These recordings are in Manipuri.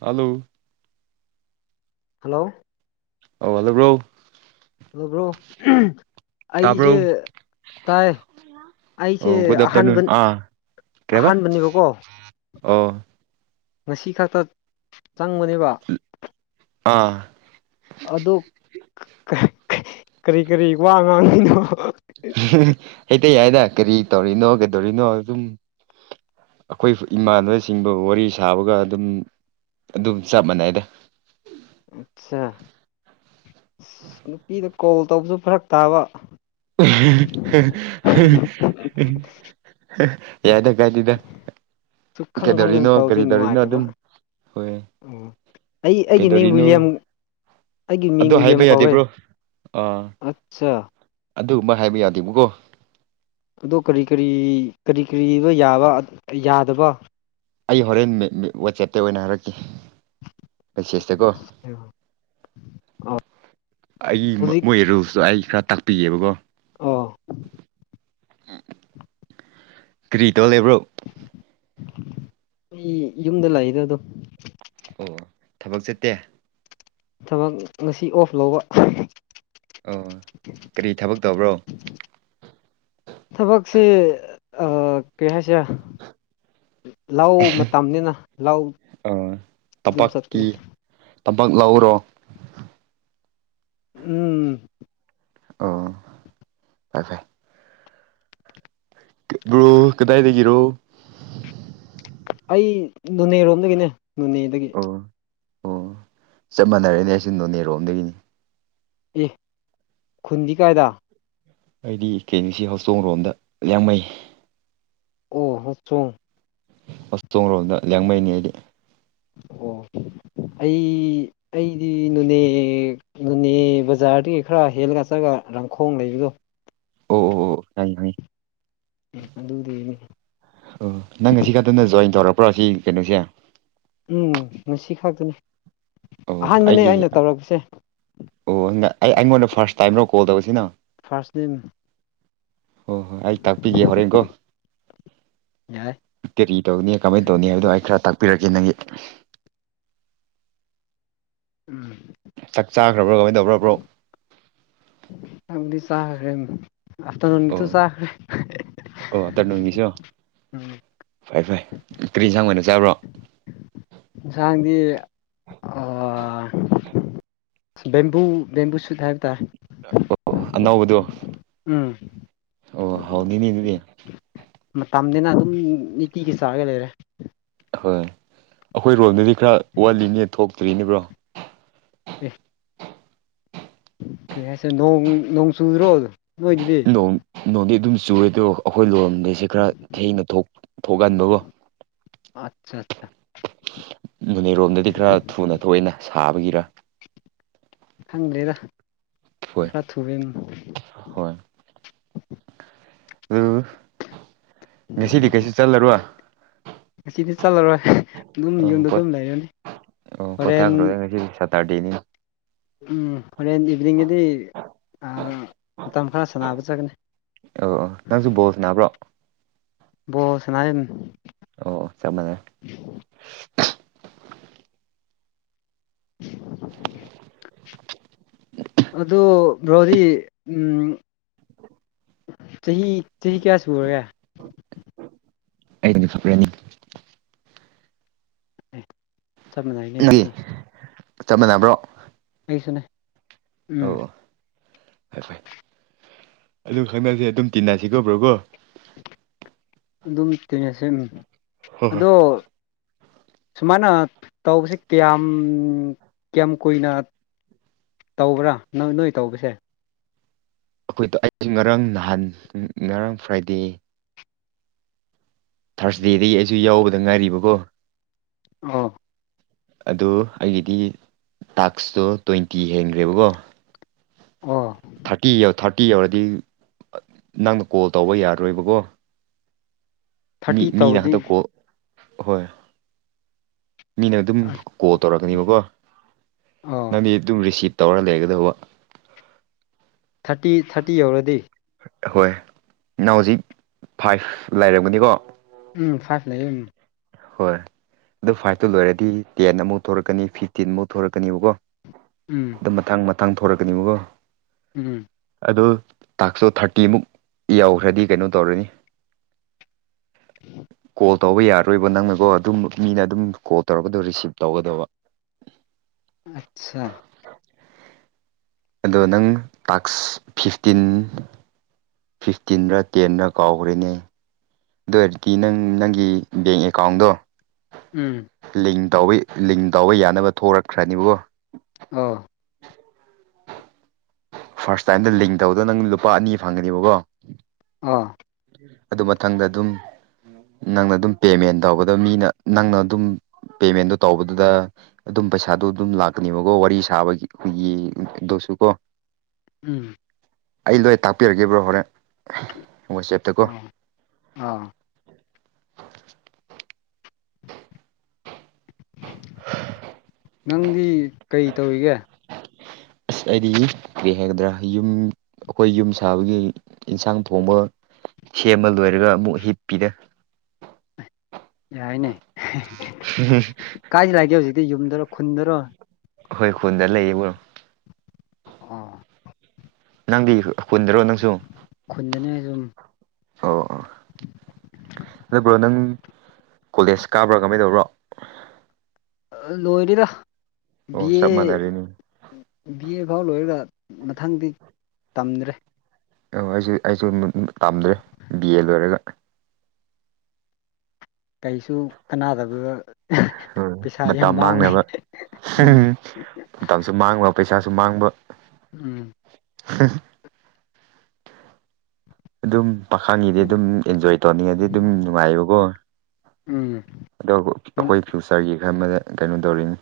ꯍꯜꯂꯣ ꯍꯜꯂꯣ ꯍꯧꯒꯠꯂꯕ꯭ꯔꯣ ꯗ‌ꯣ ꯕ꯭ꯔꯣ ꯎꯝ ꯑꯩꯁꯦ ꯇꯥꯏ ꯑ‌ꯣ ꯑꯩꯁꯦ ꯒꯨꯠꯑꯥꯞꯇꯔꯅꯨꯟ ꯑꯍꯥꯟꯕ ꯑꯥ ꯀꯩꯕꯥ ꯑꯍꯥꯟꯕꯅꯦꯕꯀꯣ ꯑꯣ [inaudible] ꯉꯁꯤ ꯈꯛꯇ ꯆꯪꯕꯅꯦꯕ ꯑꯥ ꯑꯗꯨ ꯀꯩ ꯀꯩ ꯀꯔꯤ ꯀꯔꯤ ꯋꯥ ꯉꯥꯡꯗꯨꯏꯅꯣ ꯍꯩꯇꯩ ꯌꯥꯏꯗ ꯀꯔꯤ ꯇꯧꯔꯤꯅꯣ ꯀꯩꯗꯧꯔꯤꯅꯣ ꯑꯗꯨꯝ ꯑꯈꯣꯏ ꯏꯃꯥꯟꯅꯕ‌ ꯁꯤꯡꯗꯣ ꯋꯥꯔꯤ ꯁꯥꯕꯒ ꯑꯗꯨꯝ ꯑꯗꯨꯝ ꯆꯞ ꯃꯥꯟꯅꯩꯗ ꯑꯠꯆꯥ ꯑ ꯅꯨꯄꯤꯗ ꯀꯣꯜ ꯇꯧꯕꯁꯨ ꯐꯔꯛ ꯇꯥꯕ [inaudible] [inaudible] ꯌꯥꯏꯗ ꯀꯥꯏꯗ‌ꯦꯗ ꯁꯨꯛ ꯈꯪ ꯈꯪꯗꯅ ꯀꯩꯗꯧꯔꯤꯅꯣ ꯇꯧꯕꯁꯦ ꯀꯔꯤꯗꯧꯔꯤꯅꯣ ꯅꯨꯡꯉꯥꯏꯇꯕ ꯑꯗꯨꯝ--ꯍꯣꯏ꯫ ꯑꯣ ꯑꯩ ꯑꯩꯒꯤ ꯃꯤꯡ ꯋꯤꯂꯤꯌꯝ ꯑꯩꯒꯤ ꯃꯤꯡ ꯑꯗꯨ ꯋꯤꯂꯤꯌꯝ ꯍꯥꯏꯕ ꯀꯧꯋꯦ ꯌꯥꯗꯦꯕ꯭ꯔꯣ ꯑꯥ ꯑꯠꯆꯥ ꯑꯗꯨꯒꯨꯝꯕ ꯍꯥꯏꯕ ꯌꯥꯗꯦꯕꯀꯣ ꯑꯗꫭ ꯀꯔꯤ ꯀꯔꯤ ꯀꯔꯤ ꯀꯔꯤꯑꯕ ꯌꯥꯕ ꯌꯥꯗꯕ ꯑꯩ ꯍꯣꯔꯦꯟ ꯋꯥꯆꯦꯞꯇ ꯑꯣꯏꯅ ꯍꯥꯏꯔꯛꯀꯦ--ꯃꯦꯁꯦꯁꯇꯀꯣ꯫ ꯑ ꯑꯩꯒꯤ ꯍꯧꯖꯤꯛ ꯃꯣꯏ ꯔꯨꯜꯁꯇꯣ ꯑꯩ ꯈꯔ ꯇꯥꯛꯄꯤꯒꯦꯕꯀꯣ ꯑ‌ꯣ ꯀ꯭ꯔꯤ ꯇꯧꯔ ꯂꯩꯕ꯭ꯔꯣ ꯑꯩ ꯌꯨꯝꯗ ꯂꯥꯏꯗ ꯗꯨꯝ ꯑꯣ ꯑꯣ ꯊꯕꯛ ꯆꯠꯇꯦ꯫ ꯊꯕꯛ ꯉꯁꯤ ꯑꯣꯐ ꯂꯧꯕ ꯑꯣ ꯀꯔꯤ ꯊꯕꯛ ꯇꯧꯕ꯭ꯔꯣ ꯊꯕꯛꯁ‌ꯦ ꯑꯥ ꯀꯩ ꯍꯥꯏꯁꯤꯔꯥ ꯂꯧ ꯃꯇꯝꯅꯤꯅ--ꯂꯧ ꯑꯣ ꯑꯗꯨꯝ ꯆꯠꯄꯅꯦ ꯇꯝꯄꯥꯛꯀꯤ ꯇꯝꯄꯥꯛ ꯂꯥꯛꯎꯔꯣ꯫ ꯎꯝ ꯑꯣ ꯐꯖꯩ ꯕ꯭ꯔꯣ ꯀꯗꯥꯏꯗꯒꯤꯔꯣ꯫ ꯑꯩ ꯅꯣꯅꯦꯔꯣꯝꯗꯒꯤꯅꯦ ꯅꯣꯅꯦꯗꯒꯤ ꯑꯣ ꯑꯣ ꯆꯞ ꯃꯥꯟꯅꯔꯦꯅꯦ ꯑꯩꯁꯨ ꯅꯣꯅꯦꯔꯣ ꯑꯝꯗꯒꯤꯅꯤ ꯑꯦ ꯈꯨꯟꯗꯤ ꯀꯥꯏꯗ ꯑꯩꯗꯤ ꯀ‌‌ꯦ ꯑꯦꯝ ꯁꯤ ꯍ‌ꯣꯁꯊ‌ꯣ ꯔ‌ꯣꯝꯗ ꯌꯥꯡꯃꯩ ꯑꯣ ꯍꯥꯎꯆꯣꯡ ꯍꯞꯇ‌ꯣ ꯔ‌ꯣꯜꯗ ꯌꯦꯡꯃꯩꯅꯦ ꯑꯩꯗꯤ ꯑꯣ ꯑꯩ ꯑꯩꯗꯤ ꯅꯨꯅꯦ ꯅꯣꯅꯦ ꯕꯖꯥꯔꯗꯒꯤ ꯈꯔ ꯆꯦꯜꯂꯒ ꯆꯠꯂꯒ ꯔꯪꯈꯣꯡ ꯂꯩꯕꯗꯣ ꯑꯣ ꯑꯣ ꯑꯣ ꯈꯪ ꯈꯪꯏ ꯑꯗꯨꯗꯤ ꯎꯝ ꯑꯣ ꯅꯪ ꯉꯁꯤ ꯈꯛꯇꯅ ꯖꯣꯏꯟ ꯇꯧꯔꯛꯄ꯭ꯔꯣ ꯁꯤ ꯀꯩꯅꯣꯁꯦ ꯎꯝ ꯉꯁꯤ ꯈꯛꯇꯅꯤ꯫ ꯑꯣ ꯑꯍꯥꯟꯕꯅꯦ ꯑꯩꯒꯤ ꯑꯩꯅ ꯇꯧꯔꯛꯄꯁꯦ ꯑꯣ ꯑꯩ ꯑꯩꯉꯣꯟꯗ ꯐꯥꯔꯁ ꯇꯥꯏꯝꯔꯣ ꯀꯣꯜ ꯇꯧꯕꯁꯤꯅ ꯐꯥꯔꯁ ꯗ‌ꯦꯅ‌ꯦ ꯍꯣꯏ ꯍꯣꯏ ꯑꯩ ꯇꯥꯛꯄꯤꯒꯦ ꯍꯣꯔꯦꯟꯀꯣ ꯌꯥꯏ ꯀꯦꯔꯤ ꯇꯧꯅꯤ ꯀꯃꯥꯏ ꯇꯧꯅꯤ ꯍꯥꯏꯕꯗꯣ ꯑꯩ ꯈꯔ ꯇꯥꯛꯄꯤꯔꯛꯒꯦ ꯅꯪꯒꯤ ꯎꯝ ꯆꯥꯛ ꯆꯥꯈ꯭ꯔꯕ꯭ꯔꯣ ꯀꯃꯥꯏꯅ ꯇꯧꯒꯔ ꯕ꯭ꯔꯣ ꯆꯕꯨꯗꯤ ꯆꯥꯈ꯭ꯔꯦ ꯑꯐꯇꯔꯅꯨꯟꯒꯤ ꯗ‌ꯣ ꯑꯣ ꯆꯥꯈ꯭ꯔꯦ ꯑꯣ ꯑꯞꯇꯔꯅꯨꯟꯒꯤ‌ꯖꯨ ꯎꯝ ꯐꯩ ꯐꯩ ꯀꯔꯤ ꯏꯟꯁꯥꯡ ꯑꯣꯏꯅ ꯆꯥꯕ꯭ꯔꯣ ꯏꯟꯁꯥꯡꯗꯤ ꯑꯥ ꯕꯦꯝꯕꯨ ꯕꯦꯝꯕꯨ ꯁꯨꯠ ꯍꯥꯏꯕ ꯇꯥꯏ ꯑꯣ ꯑ‌‌ꯣ ꯑꯅꯧꯕꯗꯨ ꯎꯝ ꯑꯣ ꯍꯥꯎꯅꯤꯅꯦ ꯑꯗꯨꯗꯤ ꯃꯇꯝꯅꯤꯅ ꯑꯗꯨꯝ ꯅꯤꯇꯤꯒꯤ ꯆꯥꯔꯒ ꯂꯩꯔꯦ ꯍꯣꯏ ꯑꯩꯈꯣꯏ ꯔꯣꯝꯗꯗꯤ ꯈꯔ ꯋꯥꯠꯂꯤꯅꯦ ꯊꯣꯛꯇ꯭ꯔꯤꯅ‌ꯦ ꯕ꯭ꯔꯣ ꯑꯦ ꯀꯔꯤ ꯍꯥꯏꯁꯦ ꯅ‌ꯣꯡ ꯅꯣꯡ ꯆꯨꯗ꯭ꯔꯣ ꯅꯣꯏꯗꯨꯗꯤ ꯅ‌ꯣꯡ ꯅꯣꯡꯗꯤ ꯑꯗꯨꯝ ꯆꯨꯑꯦ ꯑꯗꯣ ꯑꯩꯈꯣꯏ ꯂꯣꯏꯔꯝꯗꯁꯦ ꯈꯔ ꯊꯦꯡꯅ ꯊꯣꯛꯍꯟꯕꯀꯣ ꯑꯆꯥ ꯆꯥ ꯃꯅꯦꯔꯣꯝꯗꯗꯤ ꯈꯔ ꯊꯨꯅ ꯊꯣꯛꯑꯦꯅ ꯁꯥꯕꯒꯤꯔ ꯈ‌ꯪꯗ‌ꯦꯗꯥ ꯍꯣꯏ [unintelligible] ꯎꯝ ꯉꯁꯤꯗꯤ ꯀꯩꯁꯨ ꯆꯠꯂꯔꯣꯏ ꯉꯁꯤꯗꯤ ꯆꯠꯂꯔꯣꯏ ꯑꯗꯨꯝ ꯑꯣ ꯌꯨꯝꯗ ꯄꯣꯠ ꯑꯗꯨꯝ ꯂꯩꯔꯅꯤ ꯍꯣꯔꯦꯟ ꯇꯔꯗ‌ꯦꯅ‌ꯦ ꯎꯝ ꯍꯣꯔꯦꯟ ꯏꯚꯤꯅꯤꯡꯒꯗꯤ ꯑꯥ ꯃꯇꯝ ꯈꯔ ꯁꯥꯟꯅꯕ ꯆꯠꯀꯅꯤ ꯑ ꯑꯣ ꯅꯪꯁꯨ ꯕꯣꯜꯁ ꯅꯥꯕ꯭ꯔꯣ ꯕꯣꯜ ꯁꯅꯥꯥꯏ꯫ ꯑꯣ ꯆꯞꯃꯅꯩ [inaudible] [inaudible] ꯑꯗ‌ꯣ ꯕ꯭ꯔꯣꯗꯤ ꯎꯝ ꯆꯍꯤ ꯆꯍꯤ ꯀꯌꯥ ꯁꯨꯔꯒꯦ ꯑꯩꯗꯤ [unintelligible] [unintelligible] ꯃꯥꯟꯅꯩꯅꯦ ꯅ ꯑꯗꯨꯁꯨ ꯆꯞ ꯃꯥꯟꯅꯕ꯭ꯔꯣ ꯑꯩꯁꯨꯅꯦ ꯎꯝ ꯑꯣ ꯑꯣ ꯐꯩ ꯐꯩ ꯑꯗꯨ ꯍꯟꯗꯛꯇꯤ ꯑꯗꯨꯝ ꯇꯤꯟꯅꯁꯤꯀꯣꯕ꯭ꯔꯣꯀꯣ꯫ ꯑꯗꯨꯝ ꯇꯤꯟꯅꯁꯦꯟ ꯍꯣꯏ ꯍꯣꯏ ꯑꯗꯣ ꯁꯨꯃꯥꯏꯅ ꯇꯧꯕꯁꯦ ꯀꯌꯥꯝ ꯀꯌꯥꯝ ꯀꯨꯏꯅ ꯇꯧꯕ꯭ꯔꯥ ꯅ ꯅꯣꯏ ꯇꯧꯕꯁꯦ ꯑꯩꯈꯣꯏꯗꯣ ꯑꯩꯁꯨ ꯉꯔꯥꯡ ꯅꯍꯥꯟ ꯉꯔꯥꯡ ꯐ꯭ꯔꯥꯏꯗꯦ ꯊ꯭ꯔꯁꯗꯦꯗꯒꯤ ꯑꯩꯖꯨ ꯌꯥꯎꯕꯗ ꯉꯥꯏꯔꯤꯕꯀꯣ ꯑ‌ꯣ ꯑꯗꯣ ꯑꯩꯒꯤꯗꯤ ꯇꯥꯛꯁꯇꯣ ꯇ꯭ꯋꯦꯟꯇꯤ ꯍꯦꯟꯒ꯭ꯔꯦꯕꯀꯣ ꯑ ꯊꯥꯔꯇꯤ ꯌ ꯊꯥꯔꯇꯤ ꯌꯧꯔꯗꯤ ꯅꯪꯅ ꯀꯣꯜ ꯇꯧꯕ ꯌꯥꯔꯣꯏꯕꯀꯣ ꯃꯤ ꯊꯥꯔꯇꯤ ꯃꯤꯅ ꯇꯧꯔꯗꯤ ꯍꯟꯇꯛ ꯀ꯭ꯔ‌ꯣ ꯍꯣꯏ ꯃꯤꯅ ꯑꯗꯨꯝ ꯀꯣꯜ ꯇꯧꯔꯛꯀꯅꯦꯕꯀꯣ ꯑꯣ ꯅꯪꯗꯤ ꯑꯗꯨꯝ ꯔꯤꯁꯤꯞ ꯇꯧꯔ ꯂꯩꯒꯗꯧꯕ ꯊꯥꯔꯇꯤ ꯊꯥꯔꯇꯤ ꯌꯧꯔꯗꯤ ꯍꯣꯏ ꯅ ꯍꯧꯖꯤꯛ ꯐꯥꯏꯚ ꯂꯩꯥꯏꯔꯝꯒꯅꯤꯀꯣ ꯎꯝ ꯐꯥꯏꯚ ꯂꯩꯌꯦ ꯎꯝ ꯍꯣꯏ ꯑꯗꯨ ꯐꯥꯏꯚꯇꯨ ꯂꯣꯏꯔꯗꯤ ꯇꯦꯟ ꯑꯃꯨꯛ ꯊꯣꯔꯛꯀꯅꯤ ꯐꯤꯐꯇꯤꯟ ꯑꯃꯨꯛ ꯊꯣꯔꯛꯀꯅꯤꯕꯀꯣ ꯎꯝ ꯑ ꯃꯇꯥꯡ ꯃꯇꯥꯡ ꯊꯣꯔꯛꯀꯅꯤꯕꯀꯣ ꯎꯝ ꯑ ꯇꯥꯛꯁꯨ ꯊꯥꯔꯇꯤꯃꯨꯛ ꯌꯥꯎꯈ꯭ꯔꯗꯤ ꯀꯩꯅꯣ ꯇꯧꯔꯅꯤ [unintelligible] ꯀꯣꯜ ꯇꯧꯕ ꯌꯥꯔꯔꯣꯏꯕ ꯅꯪꯅꯒꯣ ꯑꯗꯨꯝ ꯃꯤꯅ ꯑꯗꯨꯝ ꯀꯣꯜ ꯇꯧꯔꯛꯀꯗꯣ ꯔꯤꯁꯤꯞ ꯇꯧꯒꯗꯕ ꯑꯆꯥ ꯑꯗꯣ ꯅꯪ ꯇꯥꯛꯁ ꯐꯤꯐꯇꯤꯟ ꯐꯤꯐꯇꯤꯟꯗ ꯇꯦꯟꯗ ꯀꯥꯎꯈ꯭ꯔꯤꯅꯦ ꯑꯗꯨ ꯑꯣꯏꯔꯗꯤ ꯅꯪ ꯅꯪꯒꯤ ꯕꯦꯡ ꯑꯦꯀꯥꯎꯟꯗꯣ ꯎꯝ ꯂ ꯇꯧꯕ ꯂꯤꯡ ꯇꯧꯕ ꯌꯥꯅꯕ ꯊꯣꯛꯣꯔꯛꯈ꯭ꯔꯅꯤꯕꯣ ꯑꯥ ꯐꯥꯔꯁ ꯇꯥꯏꯝꯗ ꯂꯤꯡ ꯇꯧꯗ ꯅꯪ ꯂꯨꯄꯥ ꯑꯅꯤ ꯐꯪꯒꯅꯦꯕꯀꯣ ꯑꯣ ꯑꯗꯨ ꯃꯊꯪꯗ ꯑꯗꯨꯝ ꯅꯪꯅ ꯑꯗꯨꯝ ꯄꯦꯃꯦꯟ ꯇꯧꯕꯗ ꯃꯤꯅ ꯅꯪꯅ ꯑꯗꯨꯝ ꯄꯦꯃꯦꯟꯗꯣ ꯇꯧꯕꯗꯨꯗ ꯑꯗꯨꯝ ꯄꯩꯁꯥꯗꯣ ꯑꯗꯨꯝ ꯂꯥꯛꯀꯅꯦꯕꯀꯣ ꯋꯥꯔꯤ ꯁꯥꯕ ꯑꯩꯈꯣꯏꯒꯤ ꯑꯗꯨꯁꯨ ꯀꯣ ꯎꯝ ꯑꯩ ꯂꯣꯏ ꯇꯥꯛꯄꯤꯔꯒꯦꯕ꯭ꯔꯣ ꯍꯣꯔꯦꯟ--ꯋꯥꯆꯦꯞꯇꯀꯣ ꯑꯣ ꯑꯥ ꯅꯪꯗꯤ ꯀꯩ ꯇꯧꯔꯤꯒꯦ ꯑꯩꯗꯤ ꯀꯔꯤ ꯍꯥꯏꯒꯗ꯭ꯔ‌ ꯌꯨꯝ ꯑꯩꯈꯣꯏ ꯌꯨꯝ ꯑꯈꯣꯏ ꯌꯨꯝ ꯁꯥꯕꯒꯤ ꯏꯟꯁꯥꯡ ꯊꯣꯡꯕ ꯁꯦꯝꯃ ꯂꯣꯏꯔꯒ ꯑꯃꯨꯛ ꯍꯤꯠ ꯄꯤꯗ ꯌꯥꯏꯅꯦ ꯎꯝ ꯀꯥꯏꯁꯤ ꯂꯥꯛꯏꯒꯦ ꯍꯧꯖꯤꯛꯇꯤ ꯌꯨꯝꯗꯔꯣ ꯈꯨꯟꯗꯔꯣ ꯍꯈꯣꯏ ꯈꯨꯣꯟꯗ ꯂꯩꯌꯦꯕꯣ ꯑ ꯅꯪꯗꯤ ꯀꯨꯟꯗ꯭ꯔꯣ ꯅꯪꯁꯨ ꯈꯨꯟꯗꯅꯦ ꯁꯨꯝ ꯑꯣ꯫ ꯑꯗꯨ ꯕ꯭ꯔꯣ ꯅꯪ ꯀꯣꯂꯦꯖ ꯀꯥꯕ꯭ꯔꯥ ꯀꯃꯥꯏ ꯇꯧꯕ꯭ꯔꯣ꯫ ꯑ ꯂꯣꯏꯔꯤꯗ ꯑꯣ ꯕꯤ ꯆꯞ ꯑꯦ ꯃꯥꯟꯅꯔꯦꯅꯦ ꯕꯤ ꯑꯦ ꯐꯥꯎ ꯂꯣꯏꯔꯒ ꯃꯊꯪꯗꯤ ꯇꯝꯗ꯭ꯔꯦ꯫ ꯑꯣ ꯑꯩꯁꯨ ꯑꯩꯁꯨ [unintelligible] ꯇꯝꯗ꯭ꯔꯦ ꯕꯤ ꯑꯦ ꯂꯣꯏꯔꯒ꯫ ꯀꯩꯁꯨ ꯀꯅꯥꯗꯕꯗꯨꯗ ꯁꫭꯏ ꯃꯇꯝ ꯃꯥꯡꯅꯕ꯫ [unintelligible] ꯎꯝ ꯃꯇꯝꯁꯨ ꯃꯥꯡꯕ ꯄꯩꯁꯥꯁꯨ ꯃꯥꯡꯕ꯫ ꯎꯝ꯫ [unintelligible] ꯑꯗꯨꯝ ꯄꯥꯈꯪꯒꯤꯗꯤ ꯑꯗꯨꯝ ꯑꯦꯟꯖꯣꯏ ꯇꯧꯅꯤꯡꯉꯗꯤ ꯑꯗꯨꯝ ꯅꯨꯡꯉꯥꯏꯌꯦꯕꯀꯣ꯫ ꯎꯝ ꯑꯗꯣ ꯑꯩꯈꯣꯏ ꯐ꯭ꯌꯨꯆꯔꯒꯤ ꯈꯔ ꯑꯃꯗ ꯀꯩꯅꯣ ꯗꯧꯔꯤꯅꯤ꯫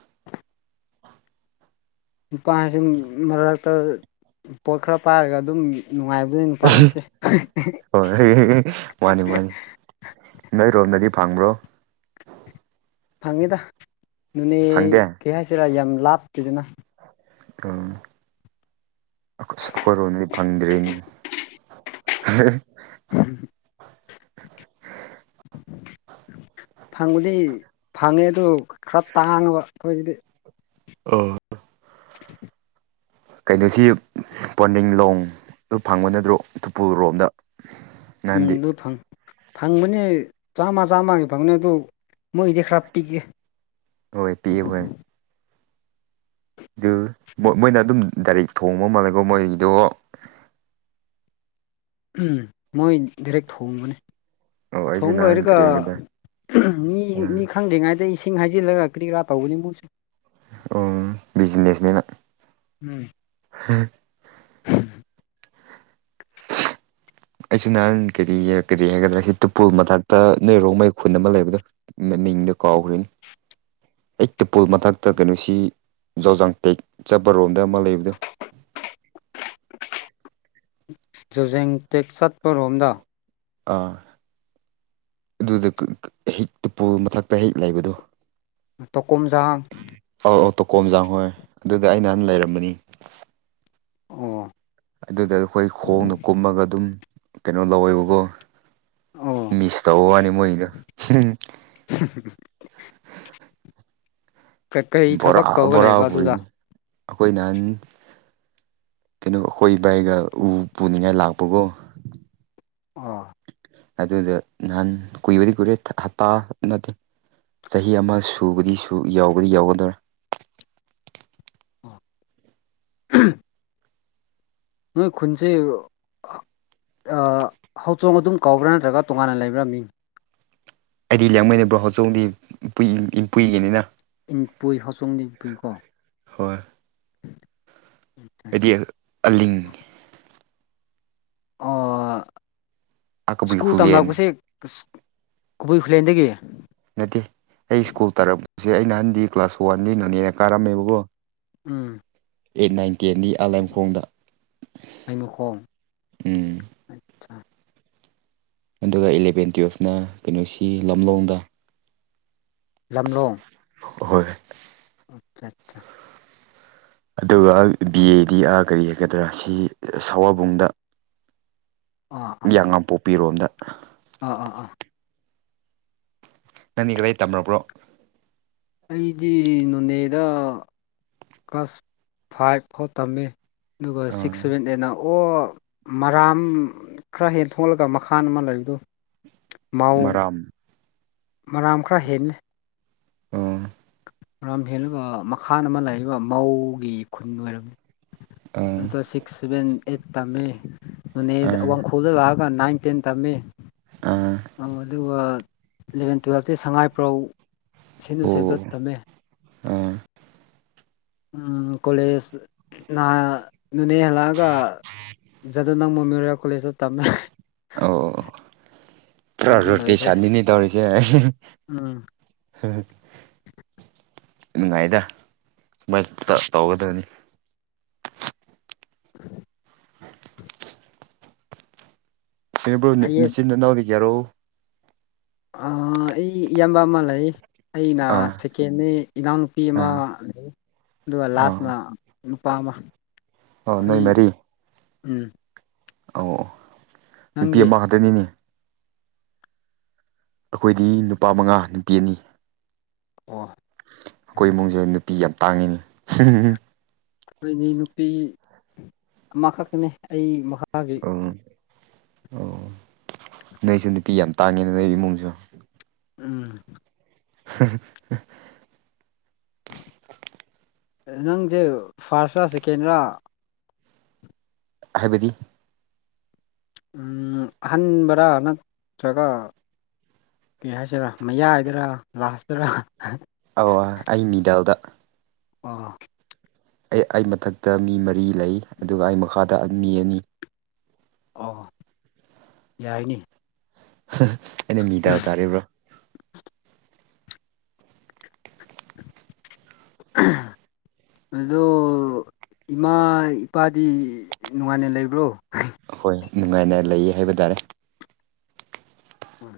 ꯅꯨꯄꯥ ꯍꯥꯌꯕꯁꯤ ꯃꯔꯛꯇ ꯄꯣꯠ ꯈꯔ ꯄꯥꯏꯔꯒ ꯑꯗꯨꯝ ꯅꯨꯡꯉꯥꯏꯕꯗ ꯅꯨꯄꯥ ꯍꯥꯏꯁꯦ꯫ ꯍꯣꯏ ꯃꯥꯅꯤ ꯃꯥꯅꯤ [unintelligible] ꯅꯣꯏꯔꯣꯝꯗꯗꯤ ꯐꯪꯕ꯭ꯔꯣ꯫ ꯐꯪꯉꯦꯗ ꯅꫭꯅꯦ ꯐꯪꯗꯦ ꯀꯩ ꯍꯥꯏꯁꯤꯔꯥ ꯌꯥꯝ ꯂꯥꯞꯇꯦꯗꯅ꯫ ꯑꯣ꯫ ꯑꯁ ꯑꯩꯈꯣꯏꯔꯣꯝꯗꯗꯤ ꯐꯪꯗ꯭ꯔ‌ꯦꯅ‌ꯦ꯫ [unintelligible] [unintelligible] ꯐꯪꯕꯗꯤ ꯐꯪꯉꯦ ꯑꯗꯨ ꯈꯔ ꯇꯥꯡꯉꯕ ꯈꯣꯏꯒꯤꯗꯤ꯫ ꯑꯣ꯫ [unintelligible] ꯀꯩꯅꯣꯁꯤ ꯄꯣꯟꯗꯤꯡ ꯂꯣꯡꯗ ꯐꯪꯕ ꯅꯠꯇ꯭ꯔꯣ ꯇꯨꯄꯨꯜ ꯔꯣꯝꯗ꯫ ꯎꯝ ꯑꯗꯨ ꯐꯪ ꯐꯪꯕꯅꯦ ꯆꯥꯝꯃ ꯆꯥꯝꯃꯒꯤ ꯐꯪꯕꯅꯦ ꯑꯗꯨꯗ ꯃꯣꯏꯒꯤꯗꯤ ꯈꯔ ꯄꯤꯛꯑꯦ꯫ ꯍꯣꯏ ꯄꯤꯛꯑꫭ ꯍꫭꯏ꯫ ꯗꯨ ꯃꫭꯏ ꯃꯣꯏꯅ ꯑꯗꯨꯝ ꯗꯥꯏꯔꯦꯛ ꯊꯣꯡꯕ ꯃꯥꯜꯂꯦꯀꯣ ꯃꯣꯏꯒꯤꯗꯣ꯫ ꯎꯝ ꯃꯣꯏ ꯗꯥꯏꯔꯦꯛ ꯊꯣꯡꯕꯅꯦ꯫ ꯑꯣ ꯑꯩꯁꯨ ꯊꯣꯡ ꯅꯍꯥꯟ ꯂꯣꯏꯔꯒ ꯀꯔꯤ ꯍꯥꯏꯒꯗ꯭ꯔꯥ ꯃꯤ ꯃꯤ ꯎꯝ ꯈꯪꯗ꯭ꯔꯤꯉꯩꯗ ꯏꯁꯤꯡ ꯍꯥꯏꯖꯤꯜꯂꯒ ꯀ꯭ꯔꯤ ꯀ꯭ꯔꯥ ꯇꯧꯕꯅꯤ ꯃꫭꯏꯁꯨ꯫ ꯑꫭ ꯕꯤꯖꯤꯅꯦꯁꯅꯤꯅ꯫ ꯎꯝ꯫ [unintelligible] [inaudible] ꯑꯩꯁꯨ ꯅꯍꯥꯟ ꯀꯔꯤ ꯀꯔꯤ ꯍꯥꯏꯒꯗ꯭ꯔꯥ ꯁꯤ ꯇꯨꯄꯨꯜ ꯃꯊꯛꯇ ꯅꯣꯏꯔꯣꯡꯃꯩ ꯈꯨꯟ ꯑꯃ ꯂꯩꯕꯗꯣ꯫ ꯃꯤꯡꯗꯣ ꯀꯥꯎꯈ꯭ꯔꯦꯅꯦ꯫ ꯑꯩꯠ ꯇꯨꯄꯨꯜ ꯃꯊꯛꯇ ꯀꯩꯅꯣꯁꯤ ꯖꯧꯖꯥꯡ ꯇꯦꯛ ꯆꯠꯄꯔꯣꯝꯗ ꯑꯃ ꯂꯩꯕꯗꯣ꯫ ꯖꯨꯖꯦꯡ ꯇꯦꯛ ꯆꯠꯄꯔꯣꯝꯗ꯫ ꯑꯥ꯫ ꯑꯗꯨꯗ ꯀ ꯀ ꯍꯤ ꯇꯨꯄꯨꯜ ꯃꯊꯛꯇ ꯍꯦꯛ ꯂꯩꯕꯗꯣ꯫ ꯇꯣꯀꯨꯝꯖꯍꯥꯡ꯫ ꯑꯧ ꯑꯣ ꯇꯣꯀꯣꯝꯖꯥꯡ ꯍꯣꯏ ꯑꯗꯨꯗ ꯑꯩ ꯅꯍꯥꯟ ꯂꯩꯔꯝꯕꯅꯤ꯫ ꯑꯣ꯫ ꯑꯗꯨꯗ ꯑꯩꯈꯣꯏ ꯈꯣꯡꯅ ꯀꯨꯝꯃꯒ ꯑꯗꯨꯝ ꯀꯩꯅꯣ ꯂꯧꯋꯦꯕꯀꯣ ꯑꯣ ꯃꯤꯁ ꯇꯧꯕ ꯋꯥꯅꯦ ꯃꯣꯏꯒꯤꯗꫭ꯫ [unintelligible] ꯀꯩꯀꯩ ꯕꯣꯔꯥ ꯊꯕꯛ ꯇꯧꯔꯒ ꯕꯣꯔꯥ ꯂꯩꯕ ꯑꯗꯨꯗ ꯄꯨꯔꯤꯅꯤ꯫ ꯑꯩꯈꯣꯏ ꯅꯍꯥꯟ ꯀꯩꯅꯣ ꯑꯩꯈꯣꯏ ꯏꯕꯥꯏꯒ ꯎ ꯄꯨꯅꯤꯡꯉꯥꯏ ꯂꯥꯛꯄꯒꯣ꯫ ꯑꯣ꯫ ꯑꯗꯨꯗ ꯅꯍꯥꯟ ꯀꯨꯏꯕꯗꯤ ꯀꯨꯏꯔꯦ ꯍꯞꯇꯥ ꯅꯠꯇꯦ꯫ ꯆꯍꯤ ꯑꯃ ꯁꯨꯕꯗꯤ ꯌꯥꯎꯕꯗꯤ ꯌꯥꯎꯒꯗꯧꯔꯥ ꯑꯣ ꯑꯍꯝ ꯅꯣꯏ ꯈꯨꯟꯁꯦ--ꯑꯣ ꯍꯧꯆꯣꯡ ꯑꯗꯨꯝ ꯀꯧꯕ꯭ꯔꯥ ꯅꯠꯇ꯭ꯔꯒ ꯇꯣꯉꯥꯟꯅ ꯂꯩꯕ꯭ꯔꯥ ꯃꯤꯡ ꯑꯩꯗꯤ ꯂꯦꯡꯃꯩꯗꯕ꯭ꯔꯣ ꯍꯧꯣꯆꯧꯗꯤ ꯏꯄꯨꯏꯒꯤꯅꯤꯅ ꯏꯟ ꯄꯨꯏ ꯍꯆꯣꯡꯗꯤ ꯄꯨꯨꯏꯀꯣ ꯍꯣꯏ ꯎꯝ [unintelligible] ꯍꯥꯏꯗꯤ ꯑꯂꯤꯡ ꯑꯀꯕꯨꯏ ꯁ꯭ꯀꯨꯜ ꯈꯨꯂꯦꯟ ꯇꯝꯂꯛꯄꯁꯦ ꯀꯕꯨꯏ ꯈꯨꯂꯦꯟꯗꯒꯤ ꯅꯠꯇꯦ ꯑꯩ ꯁ꯭ꯀꯨꯜ ꯇꯥꯔꯛꯄꯁꯦ ꯑꯩ ꯅꯍꯥꯟꯗꯤ ꯀ꯭ꯂꯥꯁ ꯋꯥꯟꯗꯒꯤ ꯅꯣꯅꯦꯗ ꯀꯥꯔꯝꯃꯦꯕꯀꯣ ꯎꯝ ꯑꯩꯠ ꯅꯥꯏꯟ ꯇꯦꯟꯗꯤ ꯂꯩꯃꯈꯣꯡ ꯑꯥꯂꯥꯏꯃꯈꯣꯡꯗ--ꯎꯝ꯫ ꯑꯆꯥ ꯑꯗꯨꯒ ꯏꯂꯕꯦꯟ ꯇꯨꯋꯜꯐꯅ ꯀꯩꯅꯣꯁꯤ ꯂꯝꯂꯣꯡꯗ ꯂꯝꯂꯣꯡ ꯍꯣꯏ ꯑꯆꯥ ꯑꯆꯥ ꯑꯗꯨꯒ ꯕꯤ ꯑꯦꯗꯤ ꯑꯥ ꯀꯔꯤ ꯍꯥꯏꯒꯗ꯭ꯔꯥ ꯁꯤ ꯁꯋꯥꯕꯨꯡꯗ ꯑ ꯌꯦꯉꯥꯡꯄꯣꯛꯄꯤꯔꯣꯝꯗ ꯑꯥ ꯑꯥ ꯑꯥ ꯅꯪꯗꯤ ꯀꯗꯥꯏ ꯇꯝꯂꯛꯕ꯭ꯔꯣ ꯑꯩꯗꯤ ꯅꯣꯅꯦꯗ ꯀ꯭ꯂꯥꯁ ꯐꯥꯏꯚ ꯐꯥꯎ ꯇꯝꯃꯤ ꯑꯗꯨꯒ ꯑꯥ ꯁꯤꯛꯁ ꯁꯚꯦꯟ ꯑꯦꯠꯅ ꯑꯣ ꯃꯔꯥꯝ ꯈꯔ ꯍꯦꯟ ꯊꯣꯛꯂꯒ ꯃꯈꯥꯟ ꯑꯃ ꯂꯩꯕꯗꯨ ꯃꯥꯎ ꯃꯔꯥꯝ ꯃꯔꯥꯡ ꯈꯔ ꯍꯦꯜꯂꯦ ꯑꯣ ꯂꯝ ꯍꯦꯜꯂꯒ ꯃꯈꯥꯗ ꯑꯃ ꯂꯩꯕ ꯃꯧꯒꯤ ꯈꯨꯟ ꯑꯣꯏꯔꯝꯅꯤ ꯑꯥ ꯑꯗꯣ ꯁꯤꯛꯁ ꯁꯚꯦꯟ ꯑꯩꯠ ꯇꯝꯃꯦ ꯑꯋꯥꯡ ꯈꯨꯜꯗ ꯂꯛꯑꯒ ꯅꯥꯏꯟ ꯇꯦꯟ ꯇꯝꯃꯤ ꯑꯥ ꯑꯗꯨꯒ ꯏꯂꯚꯦꯟ ꯇꯨꯋꯦꯜꯐꯇꯤ ꯁꯉꯥꯏꯄ꯭ꯔꯧ ꯁꯦꯅ ꯑꯣ ꯖꯣꯏꯁꯦꯕꯗ ꯇꯝꯃꯦ ꯑꯥ ꯎ ꯀꯣꯂꯦꯖ ꯅꯣꯅꯦ ꯍꯜꯂꯛꯑꯒ ꯖꯗꯣ ꯅꯪ ꯃꯦꯃꯣꯔꯤꯌꯦꯜ ꯀꯣꯂꯦꯖꯇ ꯇꯝꯃꯦ ꯑꯣ ꯄꯨꯔꯥ ꯑꯗꯨꯗ ꯂꯣꯏꯈ꯭ꯔꯦ ꯔꯣꯔꯗꯤꯁꯥꯟꯅꯤꯅꯤ ꯗꯧꯔꯁꯦ ꯍꯝ ꯎꯝ ꯅꯨꯡꯉꯥꯏꯗ ꯁꯨꯃꯥꯏ ꯇꯧꯒꯗꯕꯅꯤ ꯎ ꯍ ꯄ꯭ꯔꯣ ꯑꯥꯏ ꯑꯦꯁ ꯅꯆꯤꯟ ꯏꯅꯥꯎꯗꯤ ꯀꯌꯥꯔꯣ ꯑꯩ ꯏꯌꯥꯝꯕ ꯑꯃ ꯂꯩ ꯑꯩꯅ ꯑꯥ ꯁꯦꯀꯦꯟꯅꯦ ꯏꯅꯥꯎ ꯅꯨꯨꯄꯤ ꯑꯃ ꯑꯥ ꯂꯩ ꯑꯗꯨꯒ ꯑꯥ ꯂꯥꯁꯅ ꯅꯨꯄꯥ ꯑꯃ ꯑꯣ ꯅꯣꯏ ꯑꯩꯈꯣꯏ ꯎꯝ ꯑꯧ ꯅꯨꯄꯤ ꯅꯪꯗꯤ ꯑꯃ ꯈꯥꯛꯇꯅꯤꯅꯦ ꯑꯩꯈꯣꯏꯗꯤ ꯅꯨꯄꯥ ꯃꯉꯥ ꯅꯨꯄꯤ ꯑꯅꯤ ꯑꯣ ꯑꯩꯈꯣꯏ ꯏꯃꯨꯡꯁꯦ ꯅꯨꯄꯤ ꯌꯥꯝ ꯇꯥꯡꯉꯤꯅꯦ ꯑꯩꯈꯣꯏꯗꯤ ꯅꯨꯄꯤ ꯑꯃꯈꯛꯇꯅꯤ ꯑꯩ ꯃꯈꯥ ꯎꯝ ꯑꯣ ꯅꯣꯏꯁꯨ ꯅꯨꯄꯤ ꯌꯥꯝ ꯇꯥꯡꯉꯦꯅ ꯅꯣꯏ ꯏꯃꯨꯡꯁꯨ ꯎꯝ [unintelligible] ꯅꯪꯁꯦ ꯐꯥꯔꯁꯔꯥ ꯁꯦꯀꯦꯟꯔ ꯍꯥꯏꯕꯗꯤ ꯑꯍꯟꯥꯟꯕꯔ ꯅꯠꯇ꯭ꯔꯒ ꯀꯩ ꯍꯥꯏꯁꯤꯔ ꯃꯌꯥꯏꯗꯔꯥ ꯂꯥꯛꯁꯇꯔꯥ ꯑꯧ ꯑꯩ ꯅꯤꯗꯜꯗ ꯑ [inaudible] ꯑꯩ ꯑꯩ ꯃꯊꯛꯇ ꯃꯤ ꯃꯔꯤ ꯂꯩ ꯑꯗꯨꯒ ꯑꯩ ꯃꯈꯥꯗ ꯃꯤ ꯑꯅꯤ ꯑꯣ ꯌꯥꯏꯅꯦ ꯑꯩꯅ ꯃꯤ ꯇꯥꯕ ꯇꯥꯔꯦꯕ꯭ꯔꯣ [inaudible] ꯑꯗꯣ ꯏꯃꯥ ꯏꯄꯥꯗꯤ ꯅꯨꯡꯉꯥꯏꯅ ꯂꯩꯕ꯭ꯔꯣ ꯍꯣꯏ ꯅꯨꯡꯉꯥꯏꯅ ꯂꯩꯌꯦ ꯍꯥꯏꯕ ꯇꯥꯔꯦ ꯎꯝ